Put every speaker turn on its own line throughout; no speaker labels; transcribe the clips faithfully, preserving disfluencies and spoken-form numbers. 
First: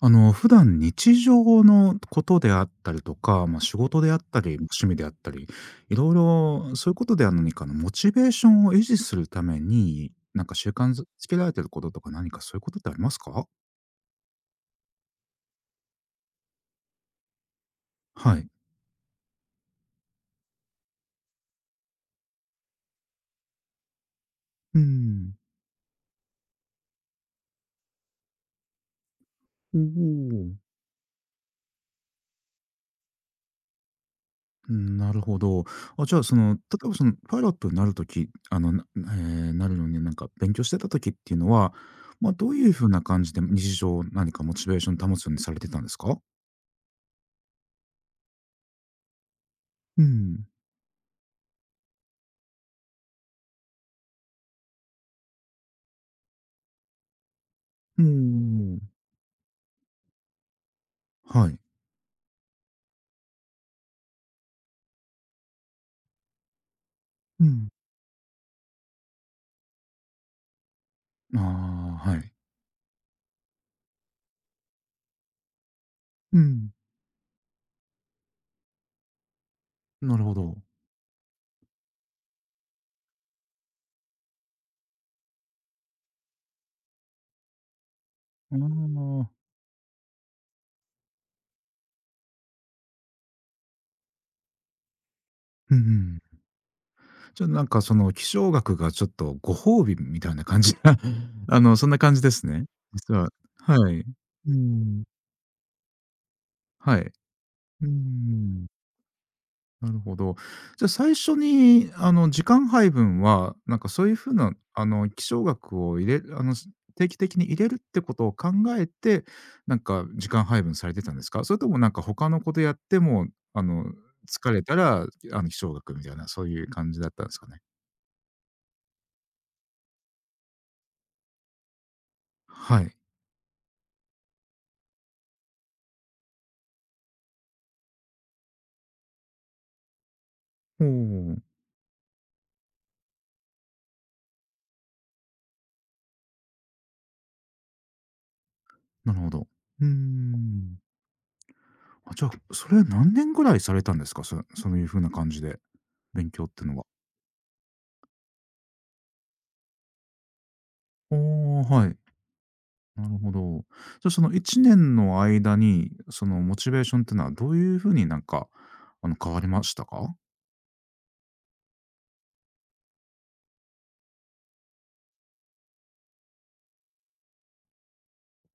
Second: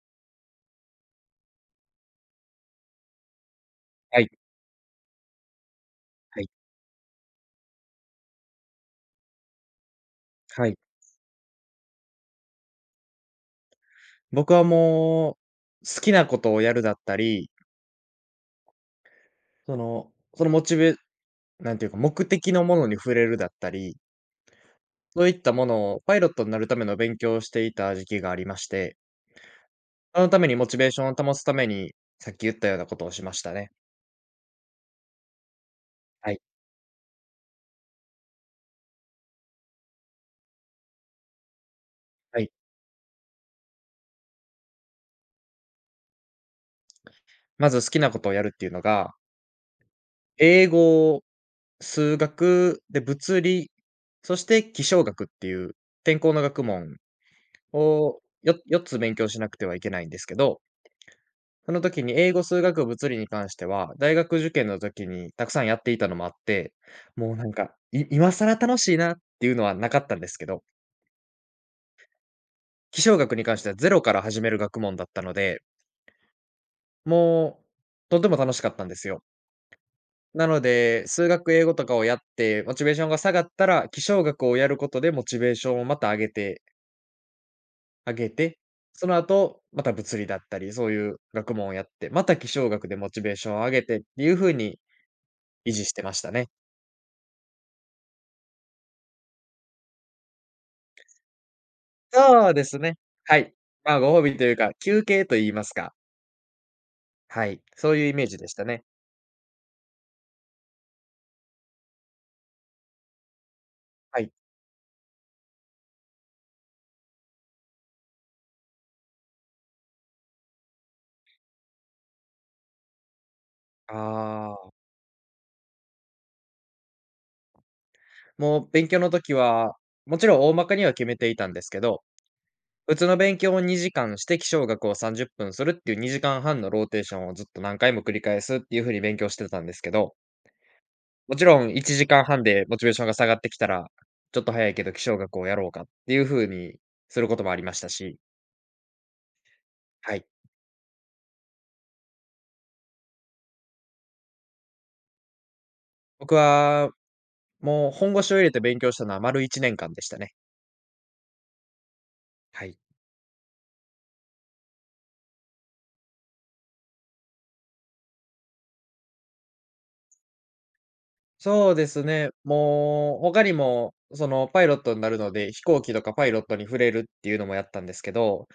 あの、普段日常のことであったりとか、まあ、仕事であっ
はい、
たり、趣味であったり、いろい
はい、
ろそういうことでは何かのモチベーションを維持するために、なんか
は
習
い。
慣づつけられてることとか、何かそういうことってありますか？
僕はもう、好きなことをやるだったり、
はい。
そのそのモチベなんていうか、目的のものに触れるだったり、
う
そう
ん。
いったものをパイロットになるための勉強をしていた時期がありまして、
お
そのため
お。
にモチベーションを保つために、さっき言ったようなことをしましたね。
うん、なるほど。あ、じゃあ、
は
そ
い、
の、例えば、その、パイロットになるとき、あの、なえーなるのに、なんか勉強してたときっていうのは、まあ、
は
ど
い。
ういうふうな感じで日常、何かモチベーション保つようにされてたんですか？
まず好きなことをやるっていうのが、
うん。
英語、数学、で、物理、そして気象学っていう、天候の学問
う
をよ
ん。
よっつ勉強しなくてはいけないんですけど、
はい。
その時に英語、数学、物理に関しては、大学受験の時にたくさんやっていたのもあって、もうな
う
ん
ん。
か、い今更楽しいなっていうのはなかったんですけど、
ああ、はい。
気象学に関してはゼロから始める学問だったので、
うん。
もうとても楽しかったんですよ。
なるほ
な
ど。
ので、数学、英語とかをやって、モチベーションが下がったら、気象学をやることでモチベーションをまた上げて、上げ
あ
て、その
あ。
後、また物理だったり、そういう学問をやって、また気象学でモチベーションを上げてっていう風に維
うん、う
持してまし
ん。
たね。
じゃ、あ、なんかその気象学がちょっとご褒美みたいな感じな あの、そんな感じです
そうで
ね。
すね。
実は、
はい。
は
まあ、
い。
ご褒美と
う
いうか、
ん。
休憩と言いますか。
はい。
はい、
う
そういうイメージでした
ん。
ね。
なるほど。じゃ、最初に、あの、時間配分は、なんか、そういう
は
風
い。
な、あの、気象学を入れるあの、す定期的に入れるってことを考えて、なんか、時間配分されてたんですか？それとも、なんか、他のことやっても、あの、疲
あ
れた
あ、
ら、あの、気象学みたいな、そういう感じだったんですかね？
もう勉強の時は、もちろん大まかには決めていたんですけど、
はい。
普通の勉強をにじかんして、気象学をさんじゅっぷんするっていうにじかんはんのローテーションをずっと何回も繰り返すっていう風に勉強してたんですけど、
お
も
お、
ちろんいちじかんはんでモチベーションが下がってきたら、ちょっと早いけど気象学をやろうかっていう風にすることもありましたし、
なるほど。うー
はい。
ん。あ、じゃあ、それ何年ぐらいされたんですか？そそういう風な感じで、勉
僕
強ってのは。
はもう本腰を入れて勉強したのは丸いちねんかんでしたね。
お、あ、はい。
はい。
なるほど。じゃ、そのいちねんの間に、そのモチベーションってのはどういう風になんか、あの、変わりましたか？
そうですね。もう、他にも、そのパイロットになるので、飛行機とかパイロットに触れるっていうのもやったんですけど、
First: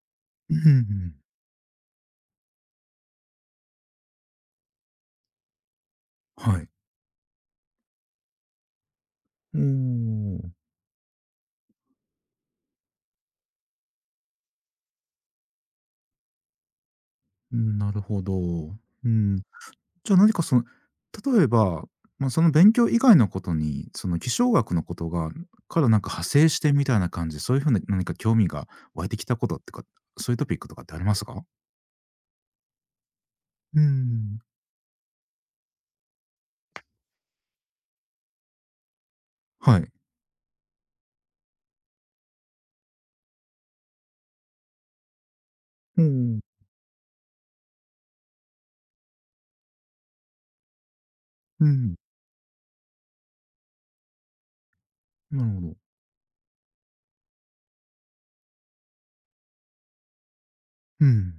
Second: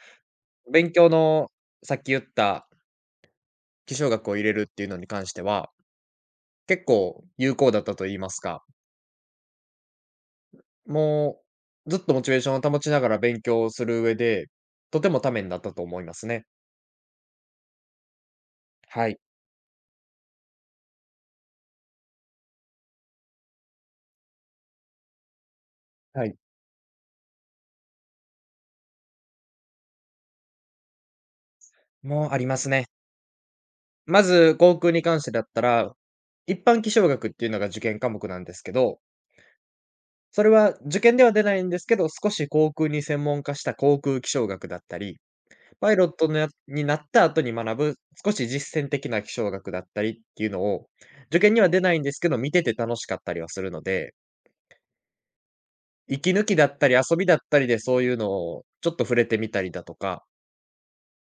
うん、うん、う
勉強
ん。
の、さっき言った気象学を入れるっていうのに関しては、
はい。
結構有効だったと言いますか、
おお、
もうずっとモチベーションを保ちながら勉強をする上で、とてもためになったと思いますね。
なるほど。
は
う
い。
ん。じゃあ何かその、例えば、まあ、その勉強以外のことに、その気象学のことがからなんか派
はい。
生してみたいな感じ、そういう風な何か興味が湧いてきたことってか、そういうトピックとかってありますか？
もうありますね。
う
ま
ん。
ず、航空に関してだったら、一般気象学っていうのが受験科目なんですけど、
はい。
それは受験では出ないんですけど、少し航空に専門化した航空気象学だったり、パイ
お
ロットの
お、
やになった後に学ぶ、少し実践的な気象学だったりっていうのを、受験に
う
は出な
ん、
いんですけど、見てて楽しかったりはするので、
なるほど。
息抜きだったり遊びだったりでそういうのをちょっと触れてみたりだとか、
うん。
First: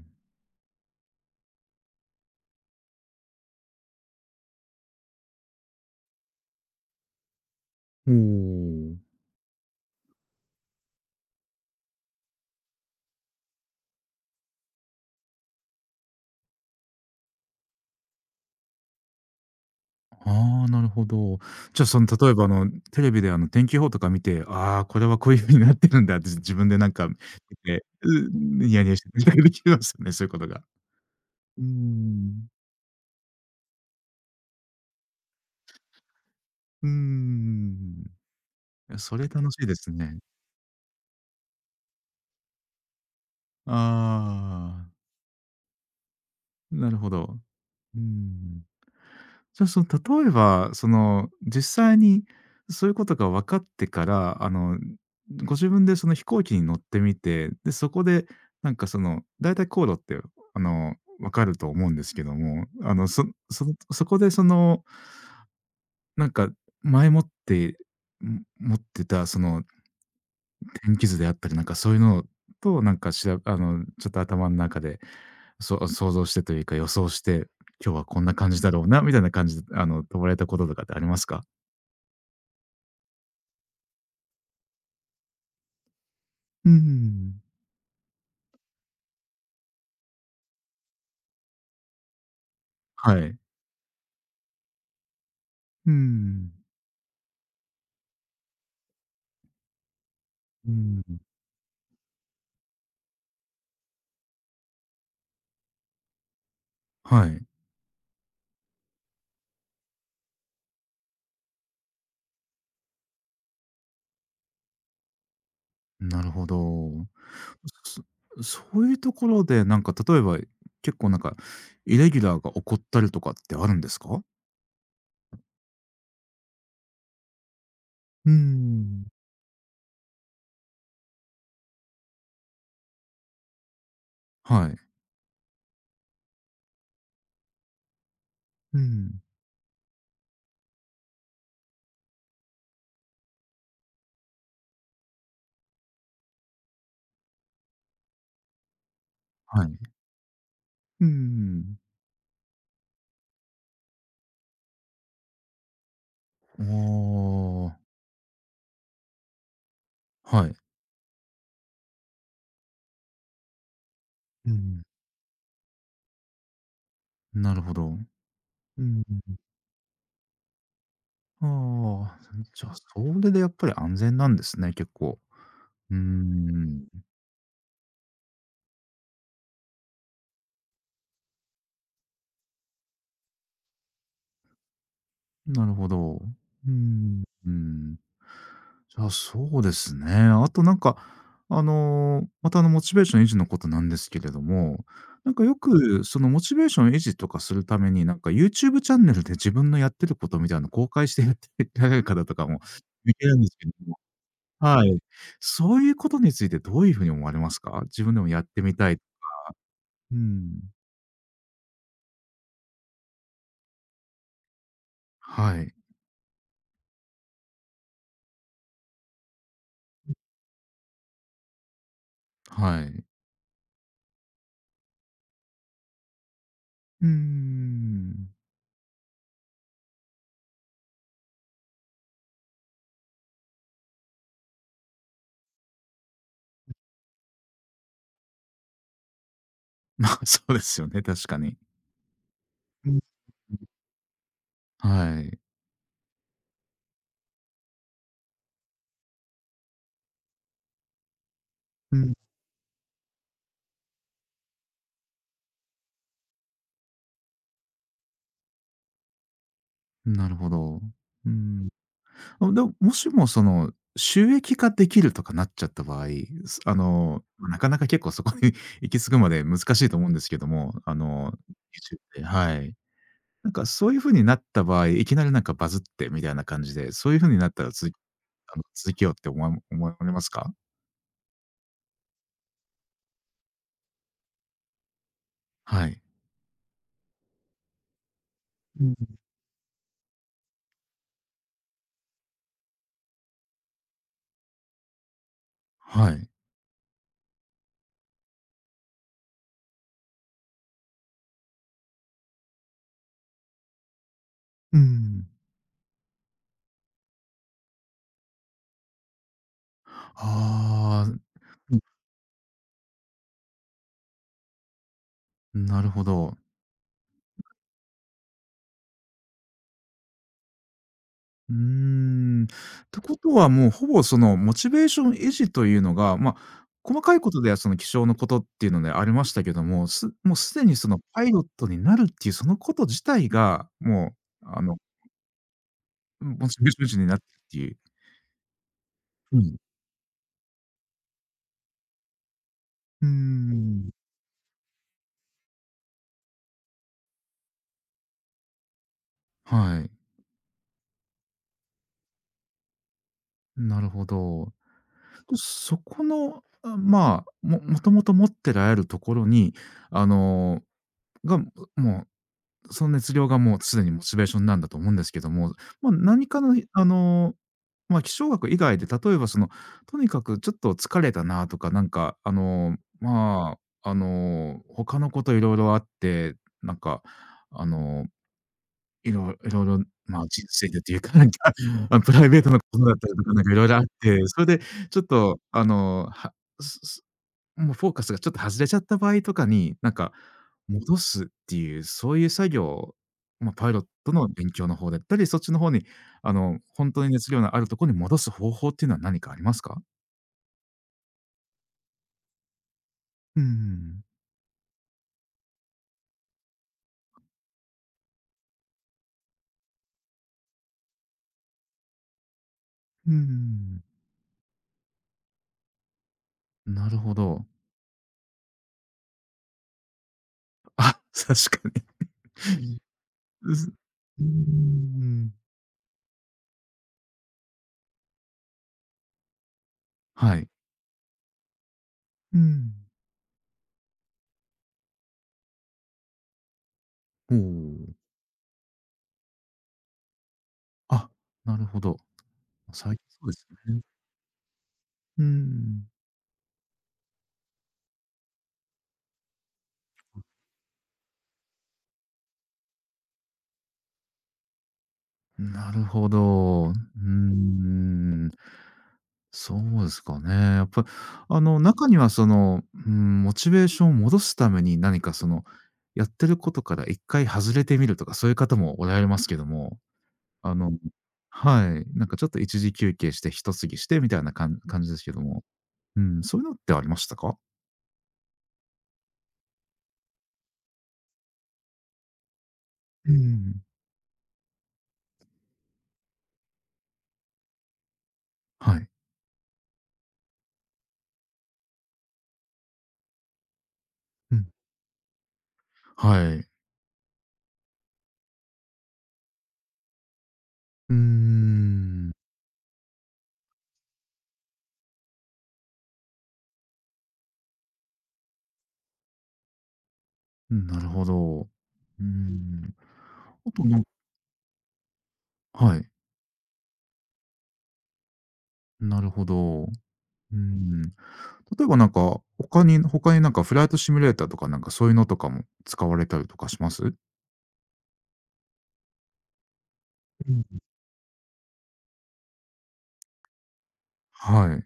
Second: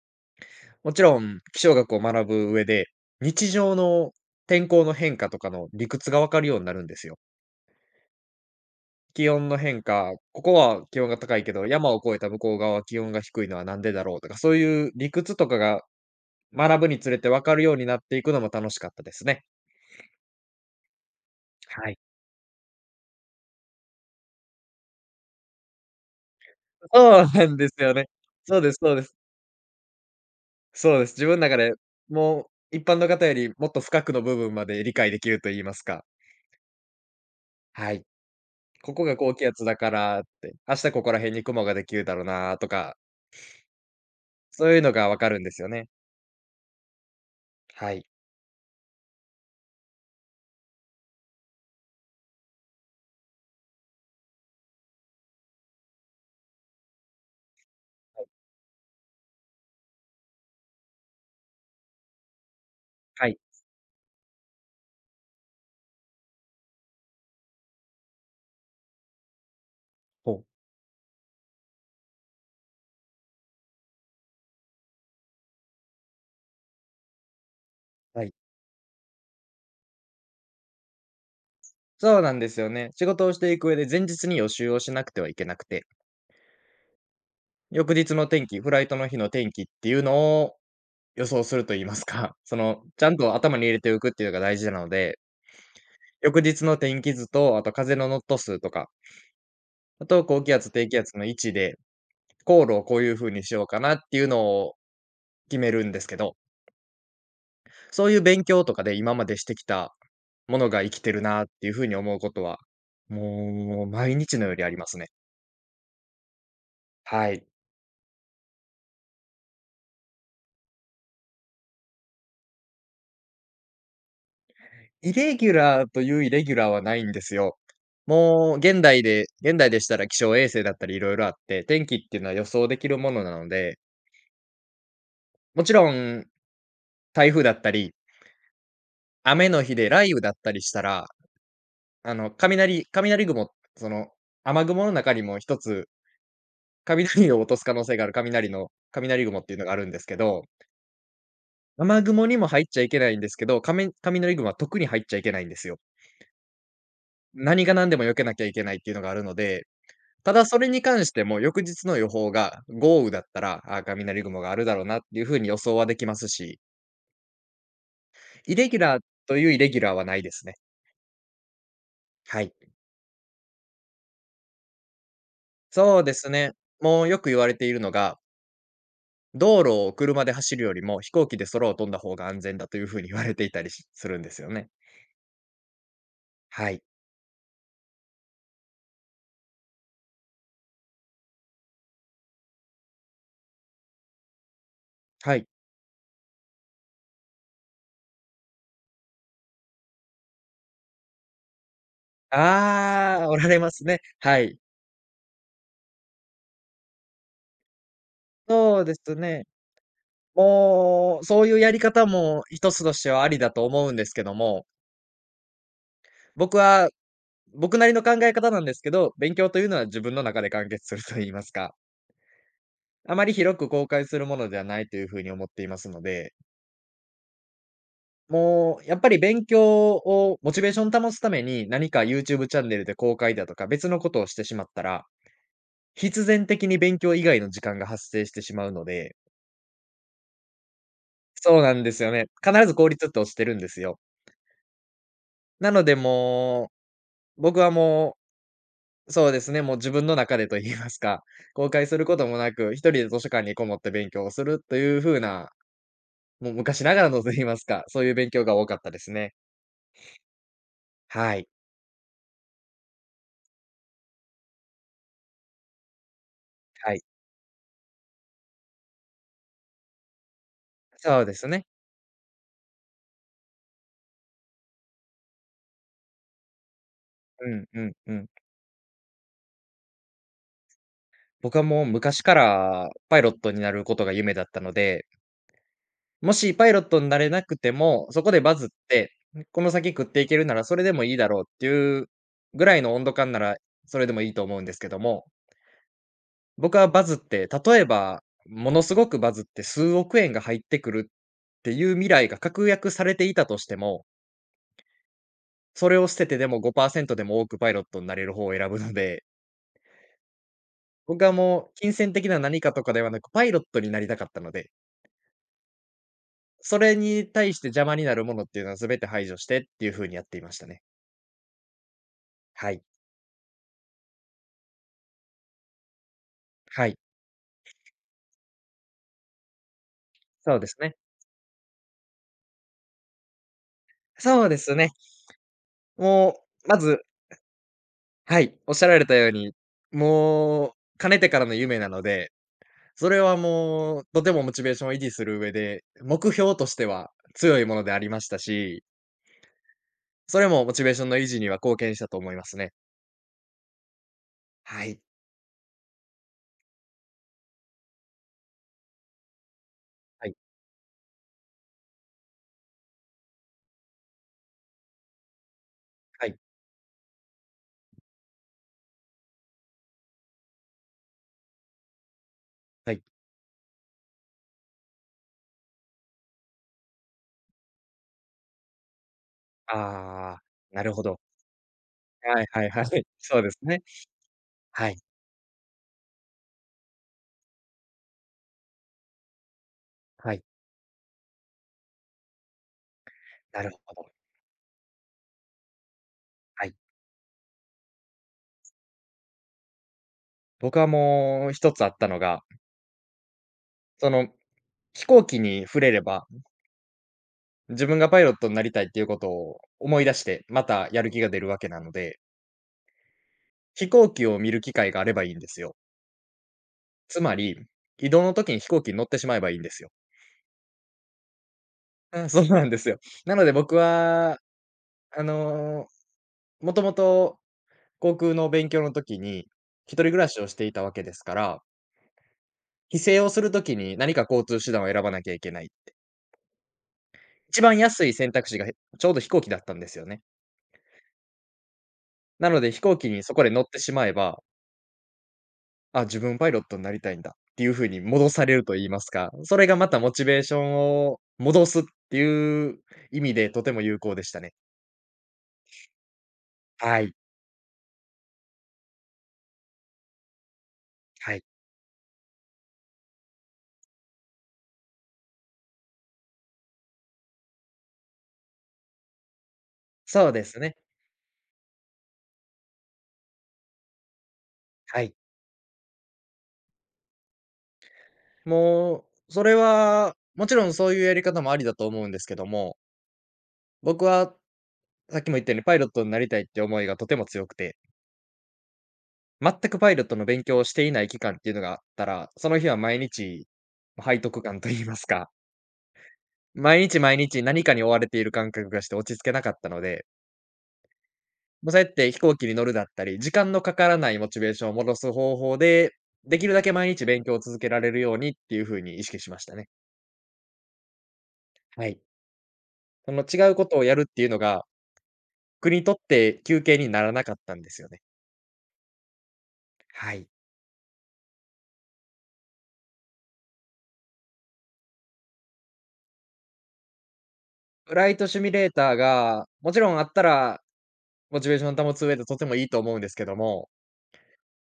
もちろん気象学を学ぶ上で、日常の天候の変化とかの理屈がわかるようになるんですよ。
おお。
気温の変化、ここは気温が高いけど、山を越えた向こう側は気温が低いのはなんでだろうとか、そういう理屈とかが学ぶにつれて分かるようになっていくのも楽しかったですね。
ああ、なるほど。じゃあ、
はい。
その、例えば、あの、テレビで、あの、天気予報とか見て、ああ、これはこういう風になってるんだって、自分でなんか見
そうなんです
て、
よね。
う
そう
ニ
です
ヤニ
そ
ヤ
う
し
です。
て できますよね、そういうことが。
そうです。自分の中
うー
で、も
ん。
う一般の方よりもっと深くの部分まで理解できると言いますか。
うー
は
ん。
い。
い
こ
や、
こが
それ
高気
楽し
圧
いで
だか
すね。
らって、明日ここら辺に雲ができるだろうなとか、そういう
ああ、
のが分かるんですよね。
なるほど。
は
うー
い。
ん。じゃあ、その、例えば、その、実際にそういうことが分かってから、あの、ご自分でその飛行機に乗ってみて、で、そこで、なんか、その、だいたい航路って、あの、分かると思うんですけども、あの、そ
はい。
そのそこで、その、なんか、前もって、ん、持ってた、その、
ほう。
天気図であったり、なんか、そういうのと、なんか、しらあの、ちょっと頭の中で、そ想像してというか、予想して、今日はこ
は
ん
い。
な感じだろうなみたいな感じで、あの、飛ばれたこととかってありますか？
そうなんですよね。仕事をしていく上で前日に予習をしなくてはいけなくて、
うーん。
翌日の天気、フライトの日の天気っていうのを予想すると言いますか、その、ちゃん
は
と
い。
頭に入れておくっていうのが大事なので、
うー
翌
ん。
日の天気図と、あと風のノット数とか、あと高気
う
圧、低気
ー
圧
ん、
の位置で、航路をこういう風にしようかなっていうのを決めるんですけど、
はい、
そういう勉強とかで今までしてきたものが生きてるなっていう風に思うことは、もう毎日のようにありますね。
なるほど。
はい。
そそういうところで、なんか例えば、結構なんか、イレギュラーが起こったりとかってあるんですか？
イレギュラーというイレギュラーはないんですよ。
うー
もう現代
ん。
で現代でしたら気象衛星だったり色々あって、天気っていうのは予想できるものなので、
はい。
もちろん台風だったり、
うん。
雨の日で雷雨だったりしたら、あの、雷雷雲、その、雨雲の中にも一つ、雷を落とす可能性がある雷の雷雲っていう
は
のがあ
い。
るんですけど、
うーん。
雨雲にも入っちゃいけないんですけど、雷雷雲は特に入っちゃいけないんですよ。
あ
何が何でも避けなきゃいけないっていうのがあるので、た
あ、
だ
はい。
それに関しても、翌日の予報が豪雨だったら、あー雷雲が
う
あるだろ
ん。
うなっていう風に予想はできますし、
なるほど。
イレギュ
う
ラ
ん、
ーというイレギュラーはないですね。
うん。ああ、
はい。
じゃあ、それでやっぱり安全なんですね、結構。うー
そうですね。
ん。
もうよく言われているのが、道路を車で走るよりも飛行機で空を飛んだ方が安全だという風に言われていたりしするんですよね。
なるほど。う
はい。
ん、うん。じゃあ、そうですね。あとなんか、あの、またあの、モチベーション維持のことなんですけれども、なん
は
か
い。
よく、そのモチベーション維持とかするために、なんか YouTube チャンネルで自分のやってることみたいなの公開してやってられる方とかも見
あ
て
あ、
る
お
んで
ら
す
れ
け
ま
ど
す
も、
ね。はい。
はい。そういうことについてどういうふうに思われますか？自分でもやってみ
そう
た
で
い。
すね。
うん。
もう、そういうやり方も一つとしてはありだと思うんですけども、
はい、
僕は僕なりの考え方なんですけど、勉強というのは自分の中で完結すると言いますか、
はい。
あまり広く公開するものではないというふうに思っていますので、
うーん。
もうやっぱり勉強をモチベーション保つために何か YouTube チャンネルで公開だとか別のことをしてしまったら、必然的に勉強以外の時間が発生してしまうので、
まあ、そうですよね、確かに。
そうなんですよね。必ず効
うん。
率って落ちてるんですよ。
はい。
なのでもう、僕はもそうですね、もう自分の中でと言いますか、公開
う
する
ん、
こともなく、一人で図書館にこもって勉強をするという風な、もう昔ながらのと言いますか、そういう勉強が多かったですね。
なるほど。う
はい、
ん。あ、でも、もしもその、収益化できるとかなっちゃった場合、すあ
はい。
の、まなかなか結構そこに 行き着くまで難しいと思うんですけども、あ
そう
の、
ですね。
YouTube で、はい。なんかそういう風になった場合、いきなりなんかバズってみたいな感じで、そういう風に
う
なった
ん
ら
う
つ
んう
あ
ん。
の、続けようって思わ思われますか？
僕はもう昔からパイロットになることが夢だったので、
はい。
もしパイロットになれなくても、そこでバズっ
うん。
て、この先食っていけるならそれでもいいだろうっていうぐらいの温度感なら、それでもいいと思うんですけども、
はい。
僕はバズって、例えば、ものすごくバズって数億円が入ってくるっていう未来が確約されていたとしても、
うん。
それを捨ててでもごパーセントでも多くパイロットになれる方を選ぶので、
ああ、
僕はもう金銭的な何かとかではなく、パイロットになりたかったので、
なるほど。
それに対して邪魔になるものっていうのは全て排除してっていう風にやっていましたね。
うーん。っ
はい。
てことは、もうほぼそのモチベーション維持というのが、ま、
はい。
細かいことではその気象のことっていうのでありましたけども、すもうす
そう
で
で
に
す
そ
ね。
のパイロットになるっていうそのこと自体が、も
そ
う
うで
あ
す
の、
ね。も
モチベ
う、
ーシ
ま
ョン維持
ず
になってっていう。
はい、おっしゃられたよう
う
に、
ん。
もう、かねてからの夢なので、
うー
それは
ん、
もう、とてもモチベーションを維持する上で、目標としては強いものでありましたし、
はい、
それもモチベーションの維持には貢献したと思いますね。
なるほど。
はい。
そこの、あ、まあ、ももともと持ってられるところに、あ
はい。
の、が、もうその熱量がもうすでにモチベーションなんだと思うんですけども、まあ、
は
何
い。
かのあの、まあ、気象学以外で例えばその、とにかくちょっと疲れたなとか、なんかあの、
はい。
まあ、あの、他のこといろいろあって、なんかあの、いろいろいろ、まあ、
ああ、
人生で
な
と
る
いう
ほ
か、
ど。
なんか、あの、プライベー
はい
トなこ
はい
と
はい。
だった りとか、
そ
な
う
ん
で
かい
す
ろいろあ
ね。
って、それで
はい。
ちょっとあの、はすもうフォーカスがちょっと外れちゃった場合とかに、なんか
はい。
戻すっていう、そういう作業を、まあ、
な
パ
る
イロッ
ほど。
トの勉強の方だったり、そっちの方にあの、
はい。
本当に熱量のあるところに戻す方法っていうのは何かありますか？
僕はもう一つあったのが、
うーん。
その、飛行機に触れれば、自分がパイロットになりたいっていうことを思い出して、またやる気が出るわけなので、
うーん。
飛行機を見る機会があればいいんですよ。
なるほ
つま
ど。
り、移動の時に飛行機に乗ってしまえばいいんですよ。
あ、確かに。
うん、そうなんですよ。なので
うす
僕
うー
は、あ
ん。
の、もともと航空の勉強の時に、一人暮ら
は
しを
い。
していたわけですから、
うん。
帰省をする時に何か交通手段を選ばなきゃいけないって。
お
一番
お。
安い選択肢が、へちょうど飛行機だったんですよね。
あ、なるほど。
なので飛
最
行
近
機に
そう
そ
で
こ
す
で乗って
ね。
しまえば、
うーん。
あ、自分パイロットになりたいんだっていう風に戻されると言いますか、それがまたモチベーションを戻すっていう意味でとても有効でしたね。
なるほど。うー
はい。
ん。そうですかね。やっぱり、
は
あ
い。
の、中にはその、うん、モチベーションを戻すために何かその、やってることから一回外れてみるとか、そういう方もおられますけども、
そうで
あ
す
の
ね。
はい、なんかちょっと一時休憩して一過ぎしてみたいなかん感じで
は
すけ
い。
ども、うん、そういうのってありましたか？
もう、それは、もちろんそういうやり方もありだと思うんですけども、
うん、
僕はさっきも言ったようにパイロットになりたいって思いがとても強くて、
はい。
全くパイロットの勉強をしていない期間っていうのがあったら、その日は毎日、背
う
徳
ん、
感と言いますか、
はい。
毎日毎日何かに追われている感覚がして落ち着けなかったので、
うー
もうそうやって飛行機に乗るだったり、時間のかからないモチベーションを戻す方法で、できるだけ毎日勉強を続けられるようにっていう風に意識しましたね。
ん、なるほど。う
はい。
ーん。
その
あ
違う
と
こと
なん
をやるっていうのが、僕
は
に
い、
とって休憩にならなかったんですよね。
なるほど。う
はい。
ーん。例えばなんか、他に他になんかフライトシミュレーターとかなんかそういうのとかも使われたりとかします？
フライトシミュレーターが、もちろんあった
うん。
ら、モチベーション保つ上でとてもいいと思うんですけども、
はい。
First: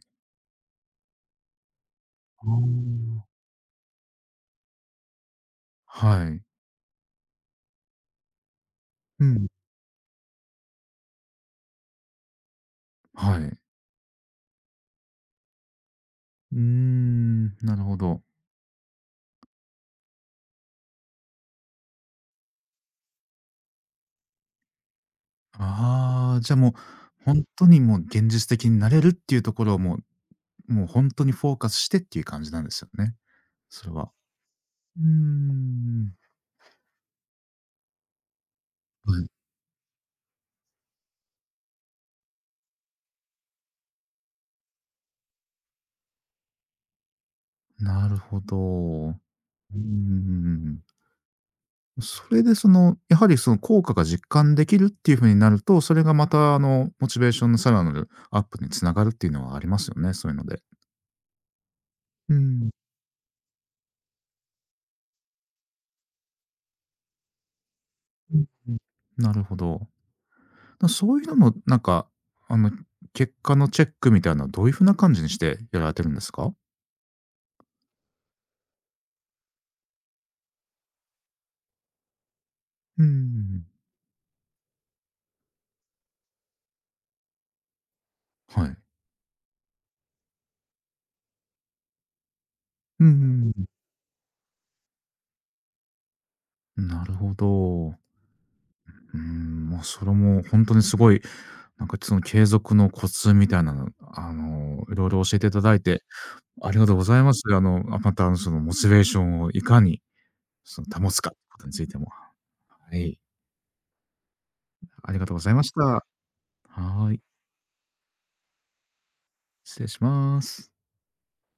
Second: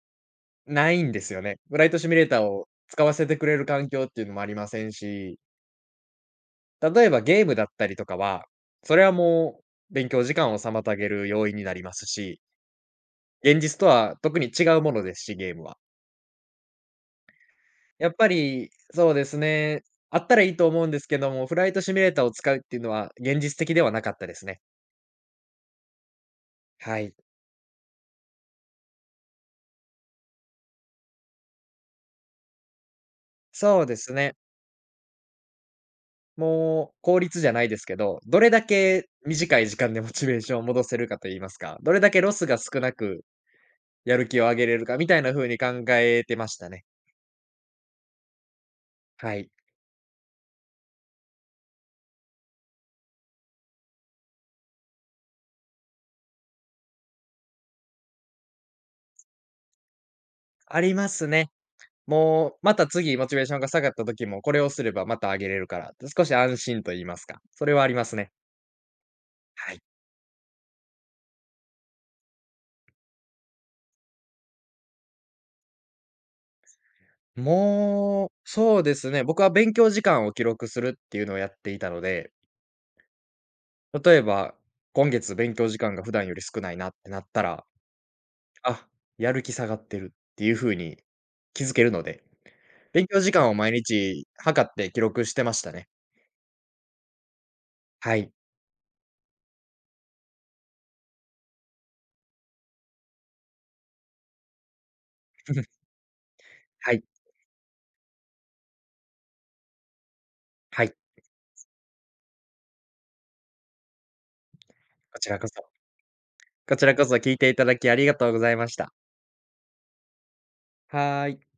ないんですよね。フライトシミュレーター
あ
を使わせ
あ。
てくれる環境っていうのもありませんし、
はい。
例えばゲームだったりとかは、それは
うん。
もう勉強時間を妨げる要因になりますし、
はい。
現実とは特に違うものですし、ゲームは。
うーん、なるほ
やっ
ど。
ぱり、そうですね。あったらいいと思うんですけども、フライトシミュレーターを使うっていうのは現実的ではなかったですね。
ああ、じゃあもう、
はい。
ほんとにもう現実的になれるっていうところをもうもうほんとにフォーカスしてっていう感じなんですよね、
そ
そ
う
れ
で
は。
すね。
うーん。
もう効率じゃないですけど、どれだけ
はい。
短い時間でモチベーションを戻せるかと言いますか、どれだけロスが少なくやる気を上げれるかみたいな風に考えてましたね。
なるほど。
はい。
うーうん、それでその、やはりその効果が実感できるっていう風になると、それがまたあの、モチベーションのさらなるアップに繋がるっていうのはありますよね、そういうので。
ありますね。
う
もう、
ん。
また次モチベーションが下がった時も、これをすればまた上げれるから、少し安心と言いますか、それはありますね。
なるほ
はい。
ど。だ、そういうのもなんか、あの、結果のチェックみたいなどういう風な感じにしてやられてるんですか？
もう、そうですね、僕は勉強時間を記録するっていうのをやっていたので、
うん。
例えば、今月勉強時間が普段より少ないなってなったら、
はい。
あ、やる気下がってるっていう風に気づけるので、
う
勉
ん、
強時
う
間を
ん、
毎日測って記録してましたね。
うん。なるほど。
はい。
うーん、ま、それもほんとにすごい、なんかその継続のコツみたいなの、あの、色々教えていただいてありが
は
とう
い。
ございます。あの、あ、また、あの、その、モチベーションをいかに、そ
は
の、
い。
保つかってことについても、はい、あり
こ
が
ち
とう
ら
ご
こ
ざい
そ。
ました。
こちらこ
は
そ
い、
聞いていただきありがとうございました。
失礼します。
はーい。